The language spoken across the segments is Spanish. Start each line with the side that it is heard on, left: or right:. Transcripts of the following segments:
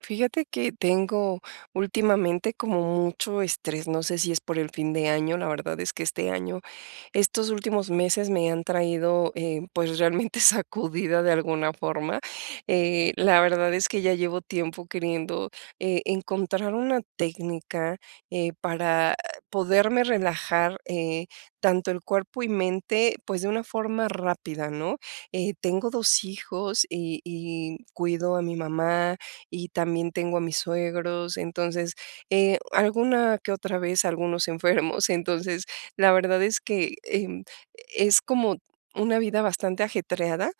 right: Fíjate que tengo últimamente como mucho estrés, no sé si es por el fin de año, la verdad es que este año estos últimos meses me han traído, eh, pues, realmente sacudida de alguna forma, eh, la verdad es que ya llevo tiempo queriendo, eh, encontrar una técnica, eh, para poderme relajar, eh, tanto el cuerpo y mente, pues, de una forma rápida, ¿no?, eh, tengo 2 hijos y y cuido a mi mamá, y también tengo a mis suegros, entonces, eh, alguna que otra vez, algunos enfermos, entonces, la verdad es que, eh, es como una vida bastante ajetreada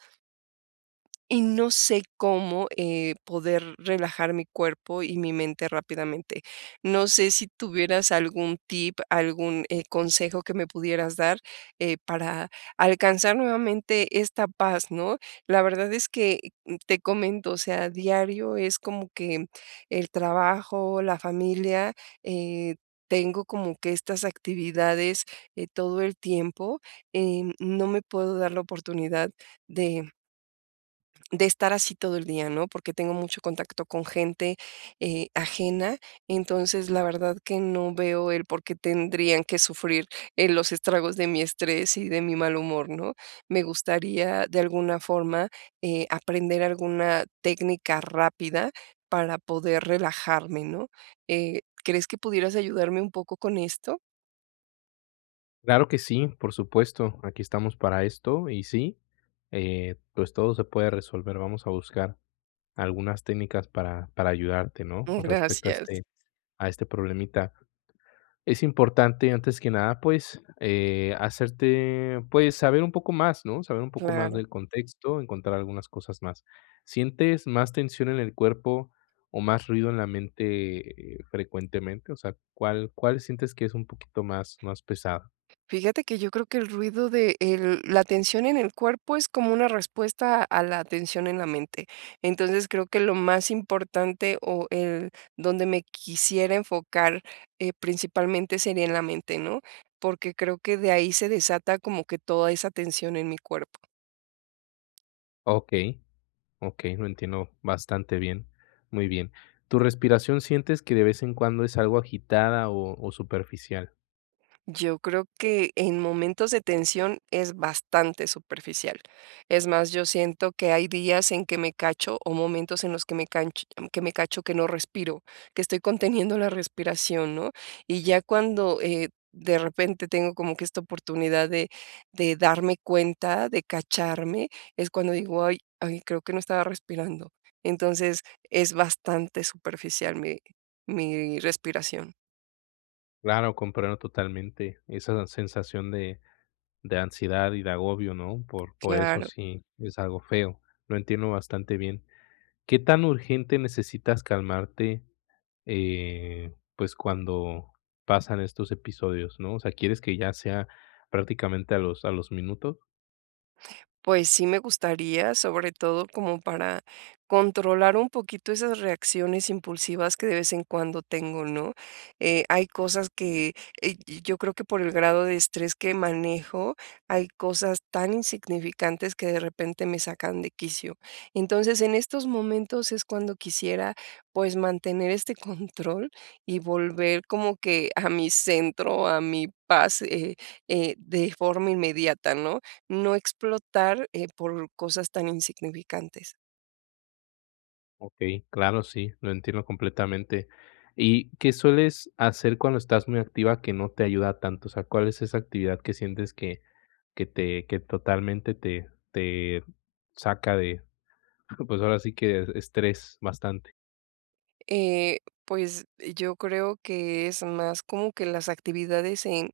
right: y no sé cómo, eh, poder relajar mi cuerpo y mi mente rápidamente, no sé si tuvieras algún tip, algún, eh, consejo que me pudieras dar, eh, para alcanzar nuevamente esta paz, ¿no?, la verdad es que, te comento, o sea, diario es como que el trabajo, la familia, eh, tengo como que estas actividades, eh, todo el tiempo, eh, no me puedo dar la oportunidad de, mm de estar así todo el día, ¿no?, porque tengo mucho contacto con gente, eh, ajena, entonces, la verdad que no veo el por qué tendrían que sufrir, eh, los estragos de mi estrés y de mi mal humor, ¿no?, me gustaría, de alguna forma, eh, aprender alguna técnica rápida para poder relajarme, ¿no?, eh, ¿crees que pudieras ayudarme un poco con esto?
left: Claro que sí, por supuesto, aquí estamos para esto y sí, eh, pues, todo se puede resolver, vamos a buscar algunas técnicas para para ayudarte, ¿no?,
right: Oh,
left: con respecto a
right: gracias.
left: este a este problemita, es importante, antes que nada, pues, eh, hacerte, pues, saber un poco más, ¿no?, saber un poco más
right: Claro.
left: del contexto, encontrar algunas cosas más, ¿sientes más tensión en el cuerpo o más ruido en la mente, eh, frecuentemente?, o sea, ¿cuál cuál sientes que es un poquito más más pesado?
right: Fíjate que yo creo que el ruido de el la atención en el cuerpo es como una respuesta a la atención en la mente, entonces, creo que lo más importante, o el donde me quisiera enfocar, eh, principalmente sería en la mente, ¿no?, porque creo que de ahí se desata como que toda esa tensión en mi cuerpo.
left: Okey, okey, lo entiendo bastante bien, muy bien, ¿tu respiración sientes que de vez en cuando es algo agitada o o superficial?
right: Yo creo que en momentos de tensión es bastante superficial, es más, yo siento que hay días en que me cacho, o momentos en los que me canch que me cacho, que no respiro, que estoy conteniendo la respiración, ¿no?, y ya cuando, eh, de repente tengo como que esta oportunidad de de darme cuenta, de cacharme, es cuando digo: "Ay ay, creo que no estaba respirando", entonces, es bastante superficial mi mi respiración.
left: Claro, comprendo totalmente esa sensación de de ansiedad y de agobio, ¿no?, por por eso
right: Claro.
left: sí, es algo feo, lo entiendo bastante bien, ¿qué tan urgente necesitas calmarte?, eh, pues, cuando pasan estos episodios, ¿no?, o sea, ¿quieres que ya sea prácticamente a los a los minutos?
right: Pues, sí me gustaría, sobre todo como para controlar un poquito esas reacciones impulsivas que de vez en cuando tengo, ¿no?, eh, hay cosas que eh, yo yo creo que por el grado de estrés que manejo, hay cosas tan insignificantes que de repente me sacan de quicio. Entonces, en estos momentos es cuando quisiera, pues, mantener este control y volver como que a mi centro, a mi paz, eh, eh, de forma inmediata, ¿no?, no explotar, eh, por cosas tan insignificantes.
left: Okey, claro, sí, lo entiendo completamente, ¿y qué sueles hacer cuando estás muy activa que no te ayuda tanto?, o sea, ¿cuál es esa actividad que sientes que que te que totalmente te te saca de, pues, ahora sí, que estrés bastante.
right: Eh, pues, yo creo que, es más como que las actividades en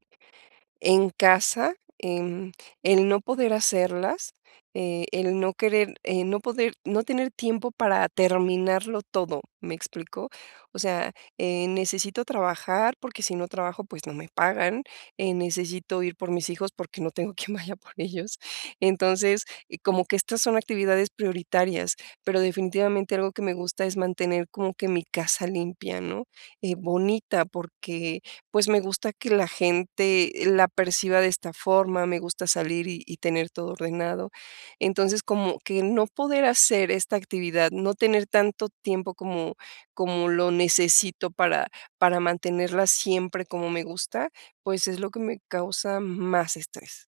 right: en casa, em, el no poder hacerlas, eh, el no querer eh, no poder no tener tiempo para terminarlo todo, ¿me explico?, o sea, eh, necesito trabajar, porque si no trabajo, pues, no me pagan, eh, necesito ir por mis hijos, porque no tengo quien vaya por ellos, entonces, como que estas son actividades prioritarias, pero definitivamente algo que me gusta es mantener como que mi casa limpia, ¿no?, y bonita, porque, pues, me gusta que la gente la perciba de esta forma, me gusta salir y y tener todo ordenado, entonces, como que no poder hacer esta actividad, no tener tanto tiempo como, como lo necesito para, para mantenerla siempre como me gusta, pues es lo que me causa más estrés.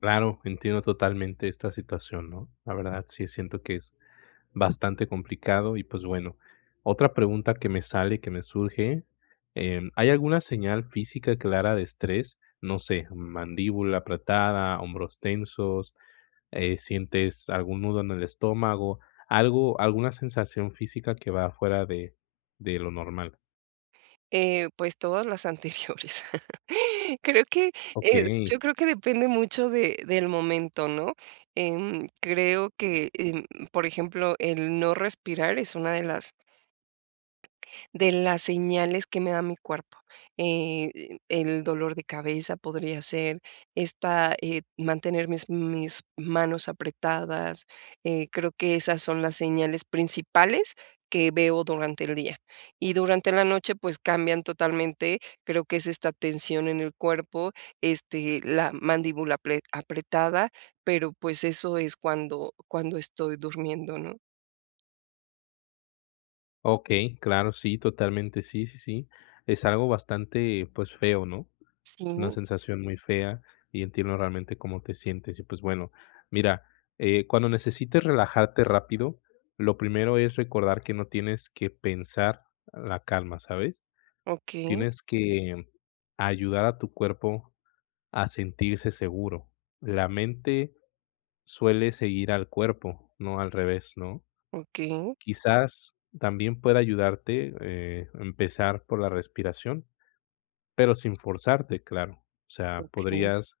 left: Claro, entiendo totalmente esta situación, ¿no? La verdad, sí siento que es bastante complicado y, pues, bueno. Otra pregunta que me sale, que me surge, eh, ¿hay alguna señal física clara de estrés? No sé, mandíbula apretada, hombros tensos, eh, sientes algún nudo en el estómago, algo, alguna sensación física que va fuera de de lo normal.
right: Eh, pues todas las anteriores, creo que, eh,
left: Okey.
right: yo creo que depende mucho de del momento, ¿no? Em, creo que eh, por ejemplo el no respirar es una de las de las señales que me da mi cuerpo, eh, el dolor de cabeza podría ser esta eh, mantener mis mis manos apretadas, eh, creo que esas son las señales principales que veo durante el día. Y durante la noche, pues cambian totalmente, creo que es esta tensión en el cuerpo, este, la mandíbula apre apretada, pero, pues eso es cuando cuando estoy durmiendo, ¿no?
left: Okey, claro, sí, totalmente, sí, sí, sí, es algo bastante, pues, feo, ¿no?, es una
right: Sí.
left: sensación muy fea y entiendo realmente cómo te sientes, y pues bueno, mira, cuando necesites relajarte rápido, lo primero es recordar que no tienes que pensar la calma, ¿sabes?,
right: Okey.
left: tienes que ayudar a tu cuerpo a sentirse seguro, la mente suele seguir al cuerpo, no al revés, ¿no?,
right: Okey.
left: quizás también pueda ayudarte, eh, empezar por la respiración, pero sin forzarte, claro, o sea,
right: Okey.
left: podrías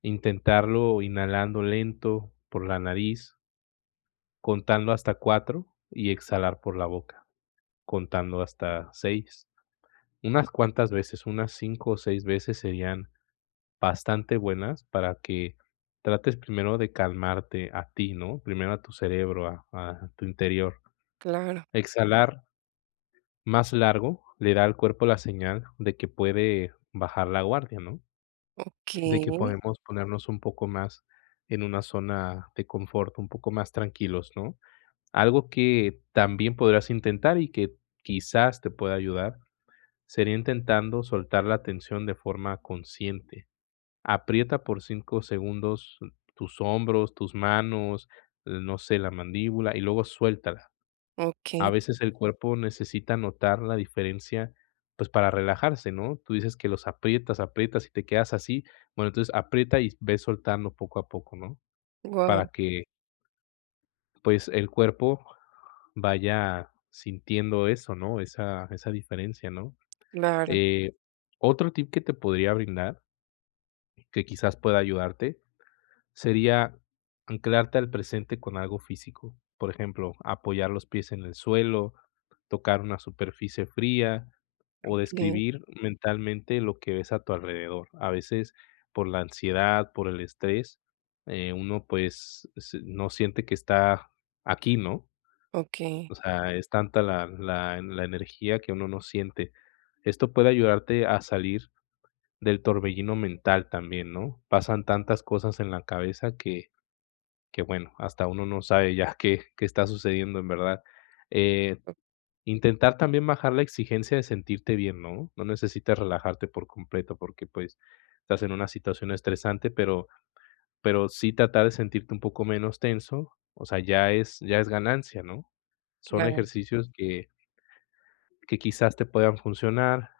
left: intentarlo inhalando lento por la nariz contando hasta 4 y exhalar por la boca, contando hasta 6, unas cuantas veces, unas 5 o 6 veces serían bastante buenas, para que trates primero de calmarte a ti, ¿no?, primero a tu cerebro, a a tu interior,
right: Claro.
left: exhalar más largo, le da al cuerpo la señal de que puede bajar la guardia, ¿no?, de que
right: Okey.
left: podemos ponernos un poco más en una zona de confort, un poco más tranquilos, ¿no?, algo que también podrás intentar y que, quizás, te pueda ayudar, sería intentando soltar la tensión de forma consciente, aprieta por 5 segundos tus hombros, tus manos, no sé, la mandíbula y luego suéltala, a
right: Okey.
left: veces el cuerpo necesita notar la diferencia pues para relajarse, ¿no?, tú dices que los aprietas, aprietas y te quedas así, bueno, entonces, aprieta y ves soltando poco a poco, ¿no?, para
right: Guau.
left: que pues, el cuerpo vaya sintiendo eso, ¿no?, esa esa diferencia, ¿no?,
right: Claro.
left: eh, otro tip que te podría brindar, que quizás pueda ayudarte, sería anclarte al presente con algo físico, por ejemplo, apoyar los pies en el suelo, tocar una superficie fría o
right: Okey.
left: describir mentalmente lo que ves a tu alrededor, a veces, por la ansiedad, por el estrés, eh, uno, pues, ese no siente que está aquí, ¿no?,
right: Okey.
left: o sea, es tanta la la la energía que uno no siente, esto puede ayudarte a salir del torbellino mental también, ¿no?, pasan tantas cosas en la cabeza que que, bueno, hasta uno no sabe ya qué qué está sucediendo en verdad, eh,
right: Oh.
left: intentar también bajar la exigencia de sentirte bien, ¿no?, no necesitas relajarte por completo porque, pues, estás en una situación estresante, pero pero sí tratar de sentirte un poco menos tenso, o sea, ya es ya es ganancia, ¿no?, son
right: Claro.
left: ejercicios que que quizás te puedan funcionar,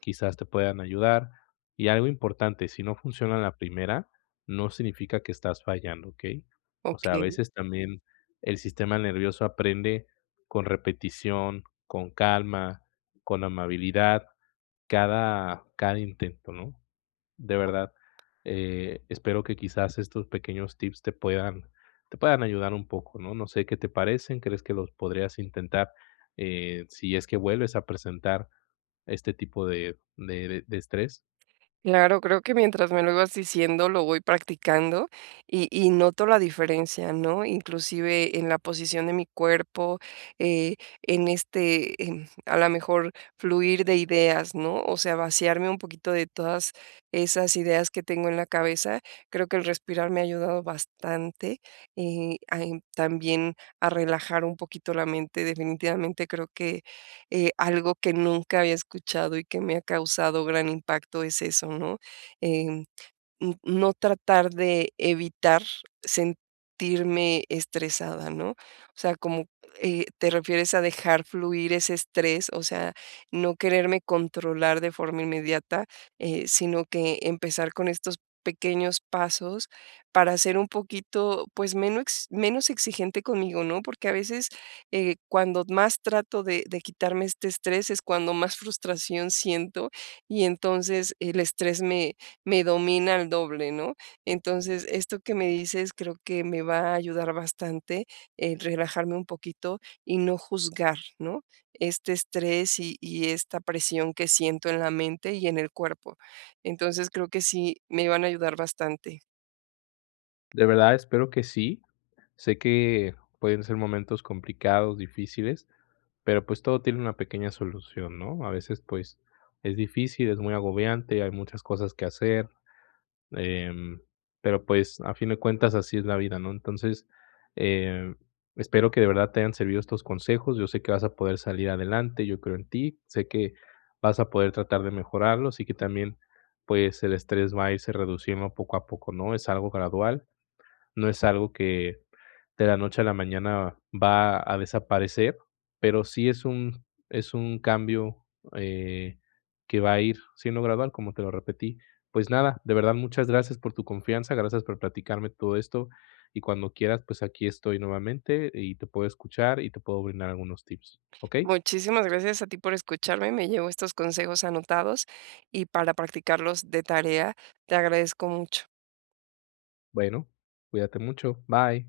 left: quizás te puedan ayudar, y algo importante, si no funciona la primera, no significa que estás fallando, ¿okey?, o sea, a
right: Okey.
left: veces también el sistema nervioso aprende con repetición, con calma, con amabilidad, cada cada intento, ¿no?, de
right: Oh.
left: verdad, eh, espero que quizás estos pequeños tips te puedan te puedan ayudar un poco, ¿no?, no sé qué te parecen, ¿crees que los podrías intentar, eh, si es que vuelves a presentar este tipo de de de estrés?
right: Claro, creo que mientras me lo ibas diciendo, lo voy practicando, y y noto la diferencia, ¿no?, inclusive, en la posición de mi cuerpo, eh, en este, eh, en a la mejor, fluir de ideas, ¿no?, o sea, vaciarme un poquito de todas esas ideas que tengo en la cabeza, creo que el respirar me ha ayudado bastante, eh, a, en también a relajar un poquito la mente, definitivamente creo que, eh, algo que nunca había escuchado y que me ha causado gran impacto es eso, ¿no?, eh, mm, no tratar de evitar sentirme estresada, ¿no?, o sea, como, eh, te refieres a dejar fluir ese estrés, o sea, no quererme controlar de forma inmediata, eh, sino que empezar con estos pequeños pasos para ser un poquito, pues, menos menos exigente conmigo, ¿no?, porque a veces, eh, cuando más trato de de quitarme este estrés, es cuando más frustración siento, y entonces, el estrés me me domina al doble. ¿no?, entonces, esto que me dices creo que me va a ayudar bastante, eh, relajarme un poquito y no juzgar, ¿no?, este estrés y y esta presión que siento en la mente y en el cuerpo, entonces, creo que sí, me van a ayudar bastante.
left: De verdad, espero que sí, sé que pueden ser momentos complicados, difíciles, pero, pues, todo tiene una pequeña solución, ¿no?, a veces, pues, es difícil, es muy agobiante, hay muchas cosas que hacer, em, pero, pues, a fin de cuentas, así es la vida, ¿no?, entonces, em, espero que de verdad te hayan servido estos consejos, yo sé que vas a poder salir adelante, yo creo en ti, sé que vas a poder tratar de mejorarlo, y que también, pues, el estrés va a irse reduciendo poco a poco, ¿no?, es algo gradual, no es algo que de la noche a la mañana va a desaparecer, pero sí es un es un cambio, eh, que va a ir siendo gradual, como te lo repetí. Pues, nada, de verdad, muchas gracias por tu confianza, gracias por platicarme todo esto, y cuando quieras, pues, aquí estoy nuevamente y te puedo escuchar y te puedo brindar algunos tips, ¿okey?
right: Muchísimas gracias a ti por escucharme, me llevo estos consejos anotados y para practicarlos de tarea, te agradezco mucho.
left: Bueno, cuídate mucho, bye.